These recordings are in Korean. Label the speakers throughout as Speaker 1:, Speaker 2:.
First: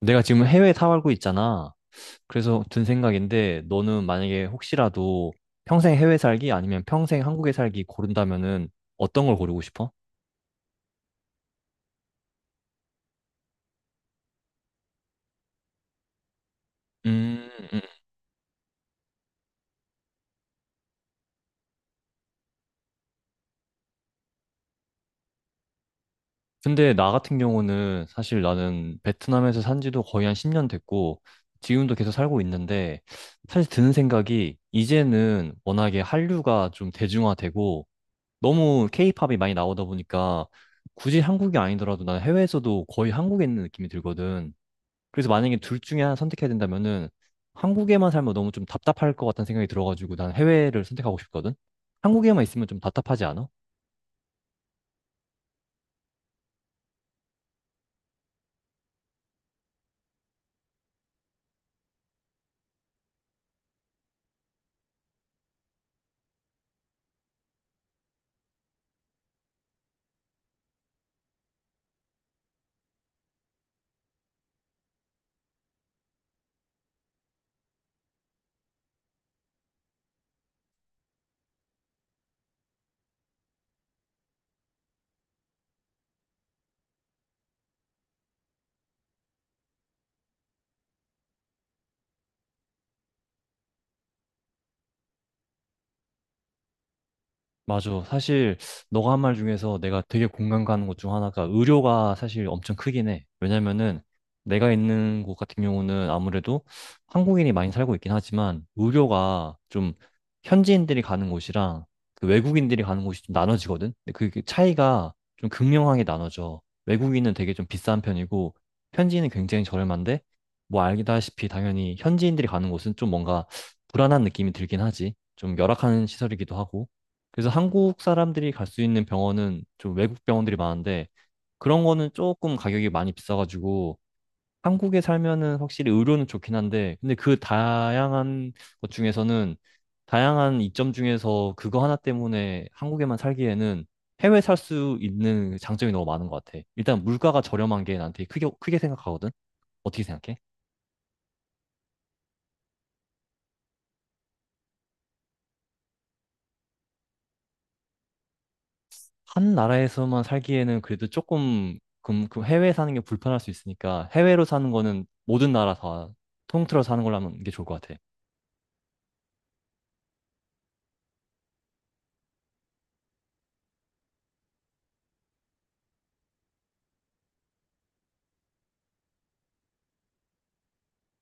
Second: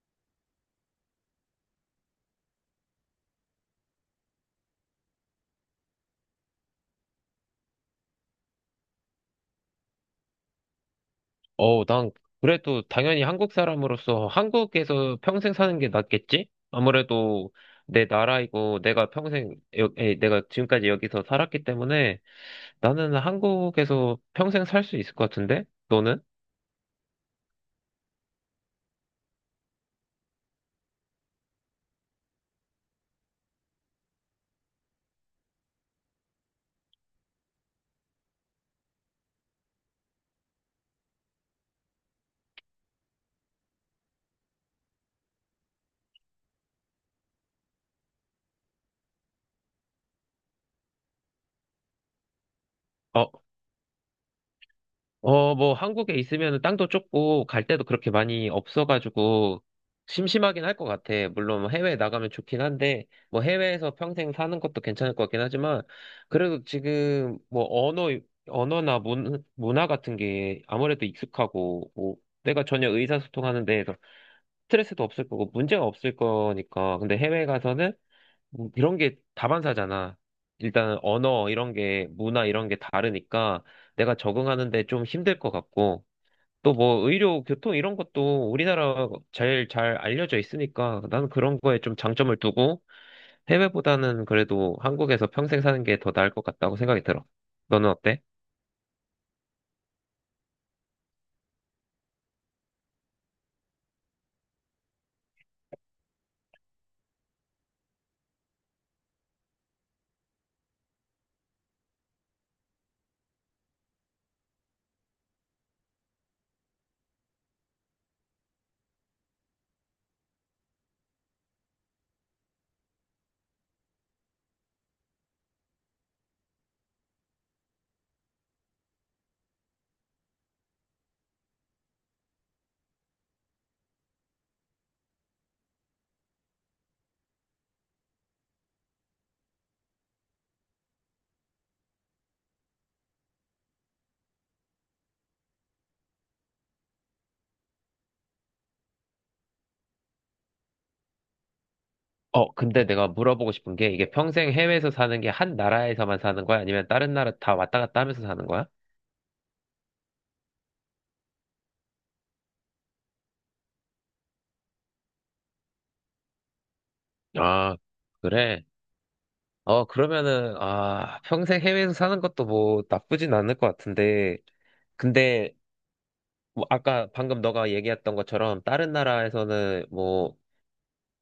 Speaker 1: 내가 지금 해외에 살고 있잖아. 그래서 든 생각인데, 너는 만약에 혹시라도 평생 해외 살기 아니면 평생 한국에 살기 고른다면은 어떤 걸 고르고 싶어?
Speaker 2: 난 그래도 당연히 한국 사람으로서 한국에서 평생 사는 게 낫겠지?
Speaker 1: 음,
Speaker 2: 아무래도
Speaker 1: 음.
Speaker 2: 내 나라이고 내가 평생, 내가 지금까지 여기서 살았기 때문에 나는 한국에서 평생 살 수 있을 것 같은데? 너는?
Speaker 1: 근데 나 같은 경우는 사실 나는 베트남에서 산 지도 거의 한 10년 됐고, 지금도 계속 살고 있는데, 사실 드는 생각이 이제는 워낙에 한류가 좀 대중화되고, 너무 케이팝이 많이 나오다 보니까, 굳이 한국이 아니더라도 난 해외에서도 거의 한국에 있는 느낌이 들거든. 그래서 만약에 둘 중에 하나 선택해야 된다면은 한국에만 살면 너무 좀 답답할 것 같다는 생각이 들어가지고 난 해외를 선택하고 싶거든? 한국에만 있으면 좀 답답하지 않아?
Speaker 2: 뭐, 한국에 있으면 땅도 좁고, 갈 데도 그렇게 많이 없어가지고, 심심하긴 할 것 같아. 물론, 뭐 해외에 나가면 좋긴 한데, 뭐, 해외에서 평생 사는 것도 괜찮을 것 같긴 하지만, 그래도 지금, 뭐, 언어나 문화 같은 게 아무래도 익숙하고, 뭐, 내가 전혀 의사소통하는 데에서 스트레스도 없을 거고, 문제가 없을 거니까. 근데 해외에 가서는 뭐 이런 게 다반사잖아. 일단은 언어 이런 게 문화 이런 게 다르니까 내가 적응하는데 좀 힘들 것 같고 또 뭐 의료 교통 이런 것도 우리나라 제일 잘 알려져 있으니까 나는 그런 거에 좀 장점을 두고 해외보다는 그래도 한국에서 평생 사는 게 더 나을 것 같다고 생각이 들어. 너는
Speaker 1: 맞아.
Speaker 2: 어때?
Speaker 1: 사실 너가 한 말 중에서 내가 되게 공감 가는 것 중 하나가 의료가 사실 엄청 크긴 해. 왜냐면은 내가 있는 곳 같은 경우는 아무래도 한국인이 많이 살고 있긴 하지만 의료가 좀 현지인들이 가는 곳이랑 그 외국인들이 가는 곳이 좀 나눠지거든. 근데 그게 차이가 좀 극명하게 나눠져. 외국인은 되게 좀 비싼 편이고 현지인은 굉장히 저렴한데 뭐 알다시피 당연히 현지인들이 가는 곳은 좀 뭔가 불안한 느낌이 들긴 하지. 좀 열악한 시설이기도 하고. 그래서 한국 사람들이 갈 수 있는 병원은 좀 외국 병원들이 많은데 그런 거는 조금 가격이 많이 비싸가지고 한국에 살면은 확실히 의료는 좋긴 한데 근데 그 다양한 것 중에서는 다양한 이점 중에서 그거 하나 때문에 한국에만 살기에는 해외 살 수 있는 장점이 너무 많은 것 같아. 일단 물가가 저렴한 게 나한테 크게 크게 생각하거든. 어떻게 생각해?
Speaker 2: 근데 내가 물어보고 싶은 게 이게 평생 해외에서 사는 게 한 나라에서만 사는 거야? 아니면 다른 나라 다 왔다 갔다 하면서 사는 거야?
Speaker 1: 한 나라에서만 살기에는 그래도 조금 그 해외에 사는 게 불편할 수 있으니까 해외로 사는 거는 모든 나라 다 통틀어 사는 걸로 하는 게 좋을
Speaker 2: 아,
Speaker 1: 것 같아.
Speaker 2: 그래. 그러면은, 아, 평생 해외에서 사는 것도 뭐 나쁘진 않을 것 같은데, 근데, 뭐 아까 방금 너가 얘기했던 것처럼, 다른 나라에서는 뭐,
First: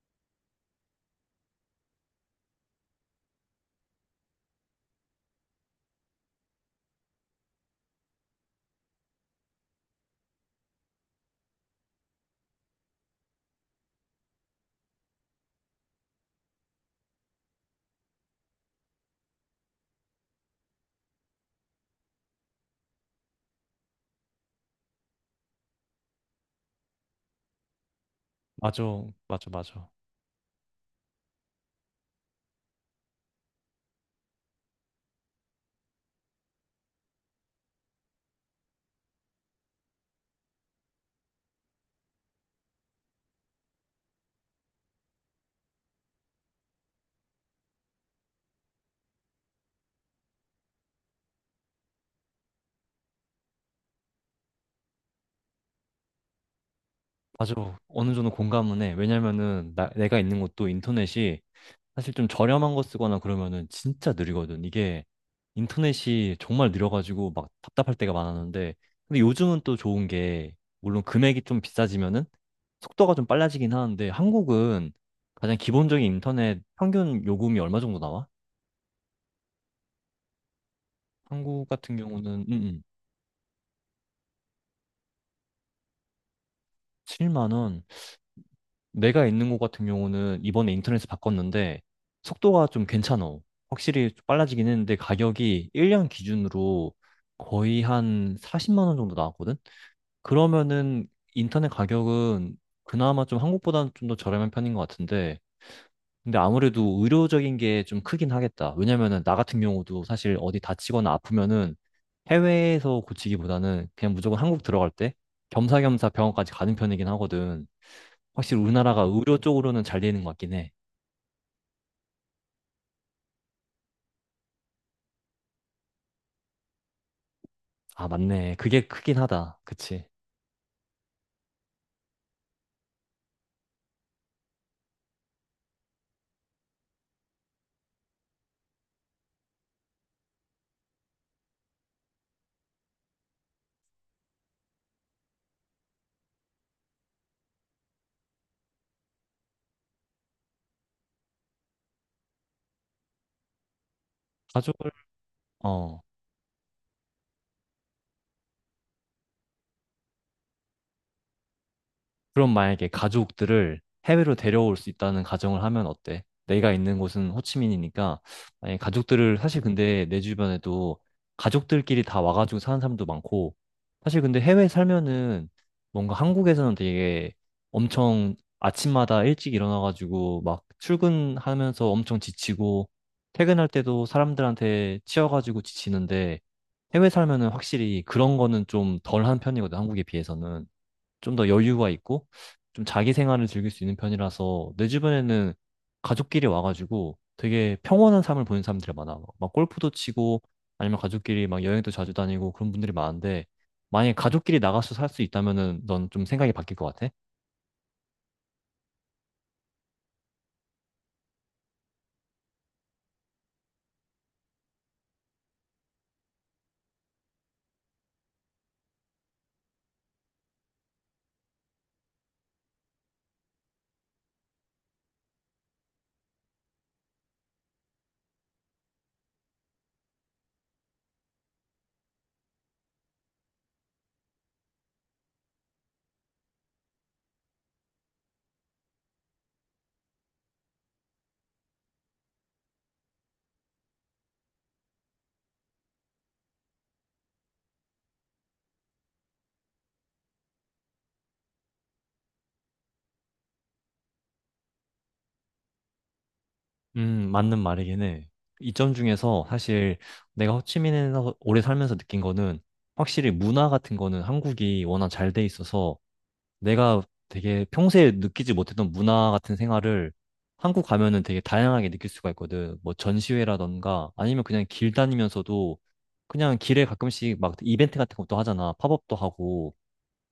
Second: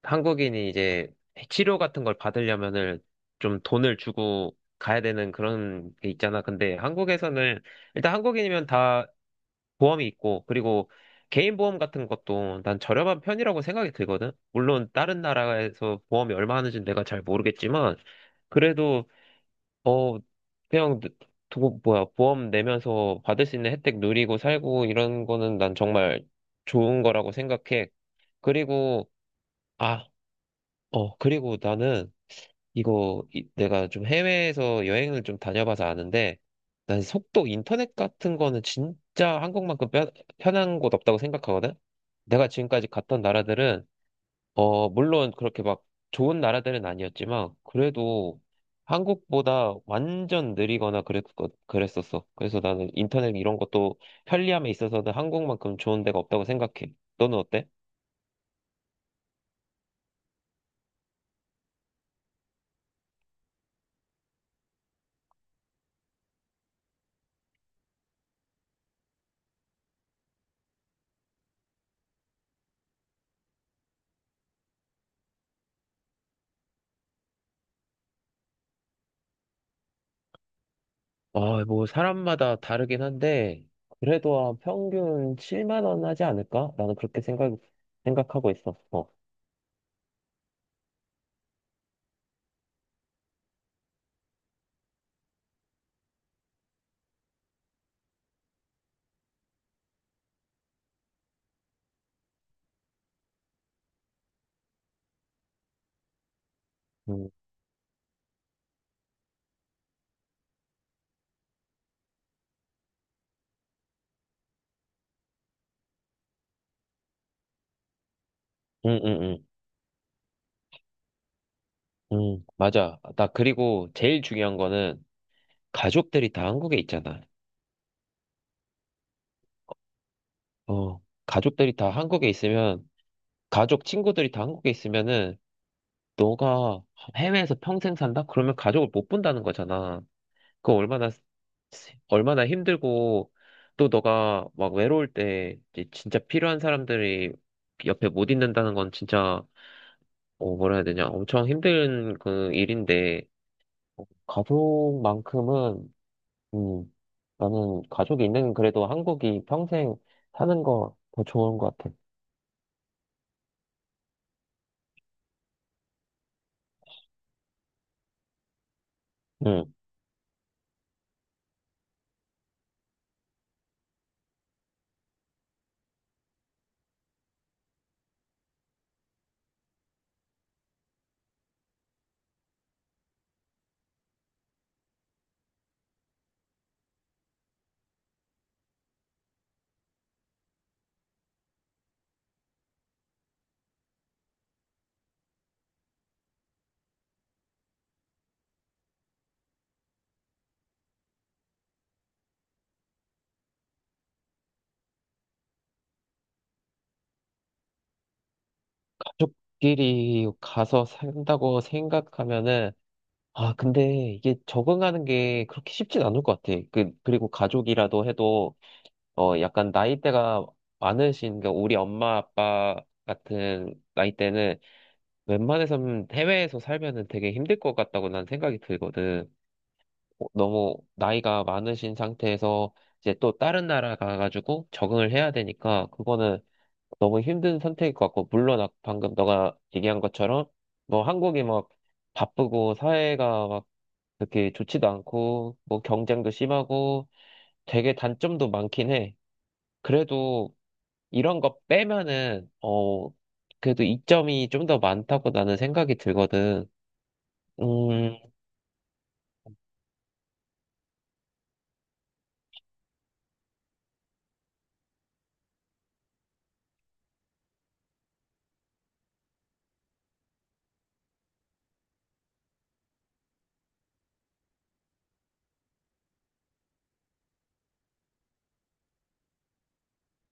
Speaker 2: 한국인이 이제 치료 같은 걸 받으려면은 좀 돈을 주고 가야 되는 그런 게 있잖아. 근데 한국에서는, 일단 한국인이면 다 보험이 있고, 그리고 개인 보험 같은 것도 난 저렴한 편이라고 생각이 들거든? 물론 다른 나라에서 보험이 얼마 하는지는 내가 잘 모르겠지만, 그래도 어, 그냥, 두고, 뭐야, 보험 내면서 받을 수 있는 혜택 누리고 살고 이런 거는 난 정말 좋은 거라고 생각해.
Speaker 1: 맞아,
Speaker 2: 그리고,
Speaker 1: 맞아, 맞아.
Speaker 2: 아, 그리고 나는 내가 좀 해외에서 여행을 좀 다녀봐서 아는데 난 속도 인터넷 같은 거는 진짜 한국만큼 편 편한 곳 없다고 생각하거든? 내가 지금까지 갔던 나라들은 물론 그렇게 막 좋은 나라들은 아니었지만, 그래도 한국보다 완전 느리거나 그랬었어. 그래서 나는 인터넷 이런 것도 편리함에 있어서는 한국만큼 좋은 데가 없다고 생각해. 너는
Speaker 1: 맞아.
Speaker 2: 어때?
Speaker 1: 어느 정도 공감은 해. 왜냐면은 내가 있는 곳도 인터넷이 사실 좀 저렴한 거 쓰거나 그러면은 진짜 느리거든. 이게 인터넷이 정말 느려가지고 막 답답할 때가 많았는데, 근데 요즘은 또 좋은 게, 물론 금액이 좀 비싸지면은 속도가 좀 빨라지긴 하는데, 한국은 가장 기본적인 인터넷 평균 요금이 얼마 정도 나와?
Speaker 2: 아
Speaker 1: 한국
Speaker 2: 뭐
Speaker 1: 같은 경우는
Speaker 2: 사람마다 다르긴 한데, 그래도 한 평균 7만 원 하지 않을까? 나는 그렇게
Speaker 1: 7만
Speaker 2: 생각,
Speaker 1: 원.
Speaker 2: 생각하고 있었어.
Speaker 1: 내가 있는 곳 같은 경우는 이번에 인터넷에 바꿨는데 속도가 좀 괜찮아. 확실히 좀 빨라지긴 했는데 가격이 1년 기준으로 거의 한 40만 원 정도 나왔거든? 그러면은 인터넷 가격은 그나마 좀 한국보다는 좀 더 저렴한 편인 것 같은데 근데 아무래도
Speaker 2: 음,
Speaker 1: 의료적인 게 좀 크긴 하겠다. 왜냐면은 나 같은 경우도 사실 어디 다치거나 아프면은 해외에서 고치기보다는 그냥 무조건 한국 들어갈 때 겸사겸사 병원까지 가는 편이긴 하거든. 확실히
Speaker 2: 음,
Speaker 1: 우리나라가 의료
Speaker 2: 음,
Speaker 1: 쪽으로는 잘 되는 것 같긴 해.
Speaker 2: 맞아. 나 그리고 제일 중요한 거는 가족들이 다 한국에 있잖아.
Speaker 1: 아, 맞네. 그게 크긴 하다. 그치.
Speaker 2: 어, 가족들이 다 한국에 있으면 가족 친구들이 다 한국에 있으면은 너가 해외에서 평생 산다? 그러면 가족을 못 본다는 거잖아. 그거 얼마나 힘들고 또 너가 막 외로울 때 이제 진짜 필요한 사람들이 옆에 못 있는다는 건 진짜 어, 뭐라 해야 되냐 엄청 힘든 그 일인데
Speaker 1: 가족을,
Speaker 2: 가족만큼은
Speaker 1: 어,
Speaker 2: 음 나는 가족이 있는 그래도 한국이 평생 사는 거 더 좋은 것 같아.
Speaker 1: 그럼 만약에 가족들을 해외로 데려올 수 있다는 가정을 하면 어때? 내가 있는 곳은 호치민이니까 만약에 가족들을 사실
Speaker 2: 음.
Speaker 1: 근데 내 주변에도 가족들끼리 다 와가지고 사는 사람도 많고 사실 근데 해외 살면은 뭔가 한국에서는 되게 엄청 아침마다 일찍 일어나가지고 막 출근하면서 엄청 지치고 퇴근할 때도 사람들한테 치여가지고 지치는데 해외 살면은 확실히 그런 거는 좀 덜한 편이거든 한국에 비해서는 좀 더 여유가 있고 좀 자기 생활을 즐길 수 있는 편이라서 내 주변에는 가족끼리 와가지고 되게 평온한 삶을 보는 사람들이 많아. 막 골프도 치고 아니면 가족끼리 막 여행도 자주 다니고 그런 분들이 많은데 만약에 가족끼리 나가서 살 수 있다면은 넌 좀 생각이 바뀔 것 같아?
Speaker 2: 가족끼리 가서 산다고 생각하면은, 아, 근데 이게 적응하는 게 그렇게 쉽진 않을 것 같아. 그, 그리고 가족이라도 해도, 약간 나이대가 많으신, 그 우리 엄마, 아빠 같은 나이대는 웬만해서는 해외에서 살면은 되게 힘들 것 같다고 난 생각이 들거든. 너무 나이가 많으신 상태에서 이제 또 다른 나라 가가지고 적응을 해야 되니까, 그거는 너무 힘든 선택일 것 같고, 물론 방금 너가 얘기한 것처럼, 뭐 한국이 막 바쁘고, 사회가 막 그렇게 좋지도 않고, 뭐 경쟁도 심하고, 되게 단점도 많긴 해. 그래도 이런 거 빼면은, 그래도 이점이 좀 더 많다고 나는 생각이 들거든.
Speaker 1: 맞는 말이긴
Speaker 2: 음,
Speaker 1: 해. 이점 중에서 사실 내가 호치민에서 오래 살면서 느낀 거는 확실히 문화 같은 거는 한국이 워낙 잘 돼 있어서 내가 되게 평소에 느끼지 못했던 문화 같은 생활을 한국 가면은 되게 다양하게 느낄 수가 있거든. 뭐 전시회라던가 아니면 그냥 길 다니면서도 그냥 길에 가끔씩 막 이벤트 같은 것도 하잖아. 팝업도 하고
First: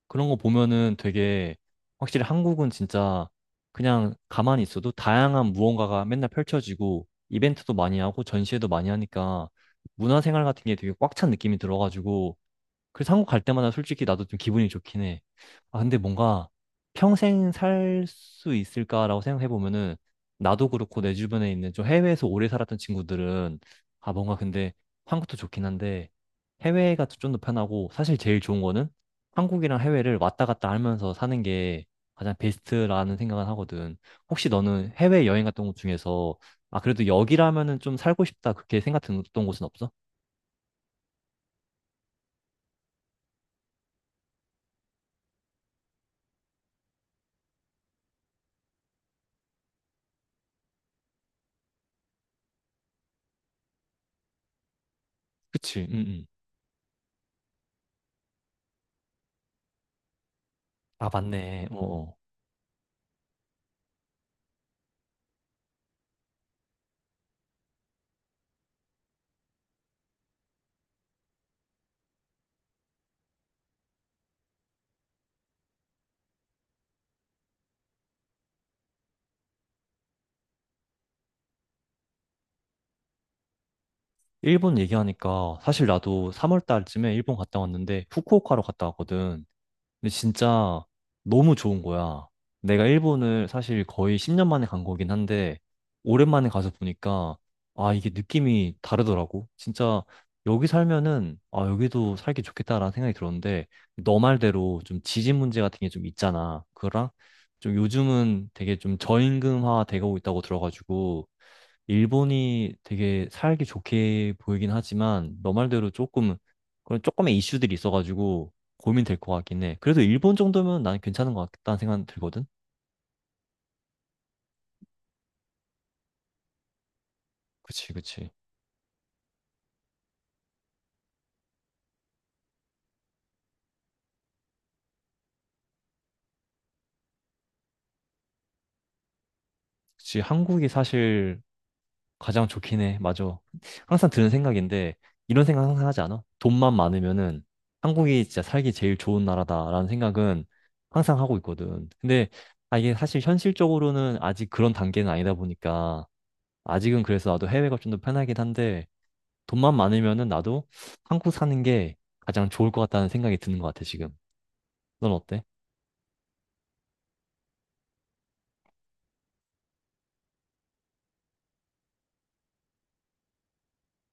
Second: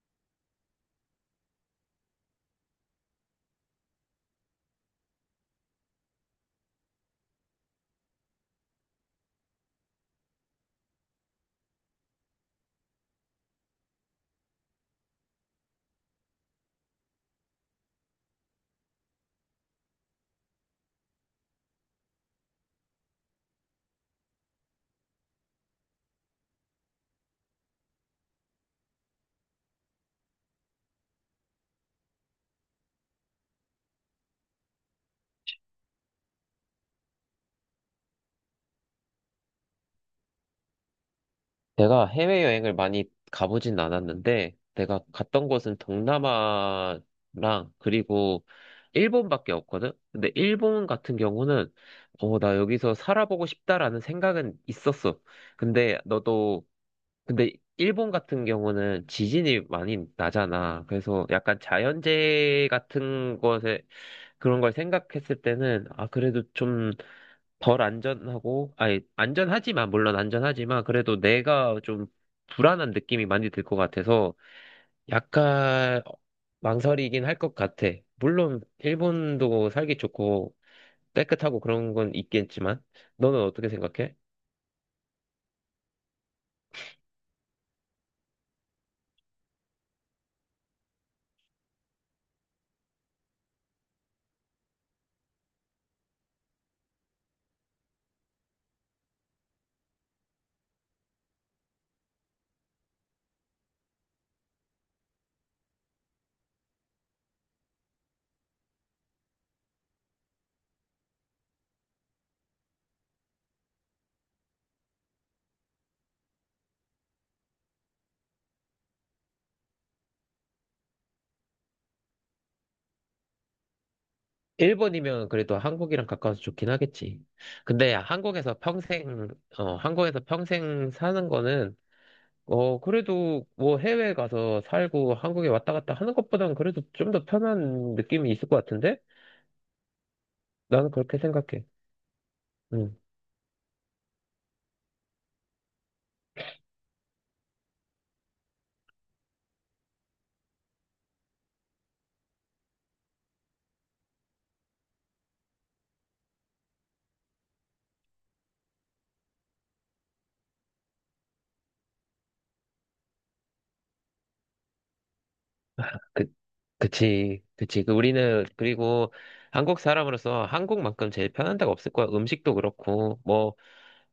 Speaker 1: 그런 거 보면은 되게 확실히 한국은 진짜 그냥 가만히 있어도 다양한 무언가가 맨날 펼쳐지고 이벤트도 많이 하고 전시회도 많이 하니까 문화 생활 같은 게 되게 꽉 찬 느낌이 들어가지고 그래서 한국 갈 때마다 솔직히 나도 좀 기분이 좋긴 해. 아, 근데 뭔가 평생 살 수 있을까라고 생각해 보면은 나도 그렇고 내 주변에 있는 좀 해외에서 오래 살았던 친구들은 아, 뭔가 근데 한국도 좋긴 한데 해외가 좀 더 편하고 사실 제일 좋은 거는 한국이랑 해외를 왔다 갔다 하면서 사는 게 가장 베스트라는 생각은 하거든. 혹시 너는 해외 여행 갔던 곳 중에서 아, 그래도 여기라면은 좀 살고 싶다 그렇게 생각했던 곳은 없어?
Speaker 2: 내가 해외여행을 많이 가보진 않았는데, 내가 갔던 곳은 동남아랑 그리고 일본밖에 없거든? 근데 일본 같은 경우는, 나 여기서 살아보고 싶다라는 생각은 있었어.
Speaker 1: 그치, 응,
Speaker 2: 근데
Speaker 1: 응.
Speaker 2: 너도 근데 일본 같은 경우는 지진이 많이 나잖아.
Speaker 1: 아,
Speaker 2: 그래서 약간
Speaker 1: 맞네. 어. 어.
Speaker 2: 자연재해 같은 것에 그런 걸 생각했을 때는 아 그래도 좀 덜 안전하고 아니 안전하지만 물론 안전하지만 그래도 내가 좀 불안한 느낌이 많이 들 것 같아서 약간 망설이긴 할 것 같아. 물론 일본도 살기 좋고 깨끗하고 그런 건 있겠지만 너는 어떻게 생각해?
Speaker 1: 일본 얘기하니까 사실 나도 3월 달쯤에 일본 갔다 왔는데 후쿠오카로 갔다 왔거든. 근데 진짜 너무 좋은 거야. 내가 일본을 사실 거의 10년 만에 간 거긴 한데 오랜만에 가서 보니까 아, 이게 느낌이 다르더라고. 진짜 여기 살면은 아, 여기도 살기 좋겠다라는 생각이 들었는데 너 말대로 좀 지진 문제 같은 게 좀 있잖아. 그거랑 좀 요즘은 되게 좀 저임금화 되고 있다고 들어가지고 일본이 되게 살기 좋게 보이긴 하지만 너 말대로 조금 그런 조금의 이슈들이 있어가지고 고민될 것 같긴 해. 그래도 일본 정도면 난 괜찮은 것 같다는 생각 들거든.
Speaker 2: 일본이면 그래도 한국이랑 가까워서 좋긴 하겠지.
Speaker 1: 그치,
Speaker 2: 근데
Speaker 1: 그치.
Speaker 2: 한국에서 평생 사는 거는, 그래도 뭐 해외 가서 살고 한국에 왔다 갔다 하는 것보단 그래도 좀 더 편한 느낌이 있을 것 같은데?
Speaker 1: 그치, 한국이
Speaker 2: 나는 그렇게
Speaker 1: 사실
Speaker 2: 생각해.
Speaker 1: 가장 좋긴
Speaker 2: 응.
Speaker 1: 해. 맞아. 항상 드는 생각인데 이런 생각 항상 하지 않아? 돈만 많으면은 한국이 진짜 살기 제일 좋은 나라다라는 생각은 항상 하고 있거든. 근데 아, 이게 사실 현실적으로는 아직 그런 단계는 아니다 보니까 아직은 그래서 나도 해외가 좀 더 편하긴 한데 돈만 많으면은 나도 한국 사는 게 가장 좋을 것 같다는 생각이 드는 것 같아, 지금. 넌 어때?
Speaker 2: 그, 그치. 그 우리는, 그리고 한국 사람으로서 한국만큼 제일 편한 데가 없을 거야. 음식도 그렇고, 뭐,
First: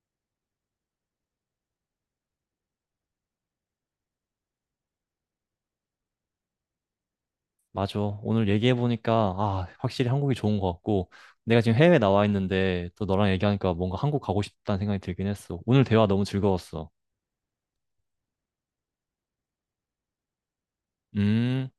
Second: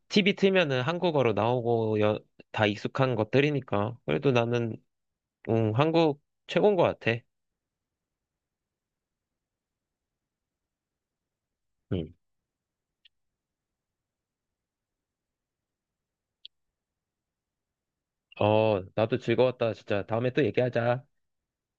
Speaker 2: TV 틀면은 한국어로 나오고, 여, 다 익숙한 것들이니까. 그래도 나는 응, 한국 최고인 것 같아.
Speaker 1: 맞아. 오늘 얘기해보니까, 아, 확실히 한국이 좋은 것 같고, 내가 지금 해외에
Speaker 2: 응.
Speaker 1: 나와 있는데, 또 너랑 얘기하니까 뭔가 한국 가고 싶다는 생각이 들긴 했어. 오늘 대화 너무 즐거웠어.
Speaker 2: 나도 즐거웠다. 진짜 다음에 또 얘기하자.
Speaker 1: 음.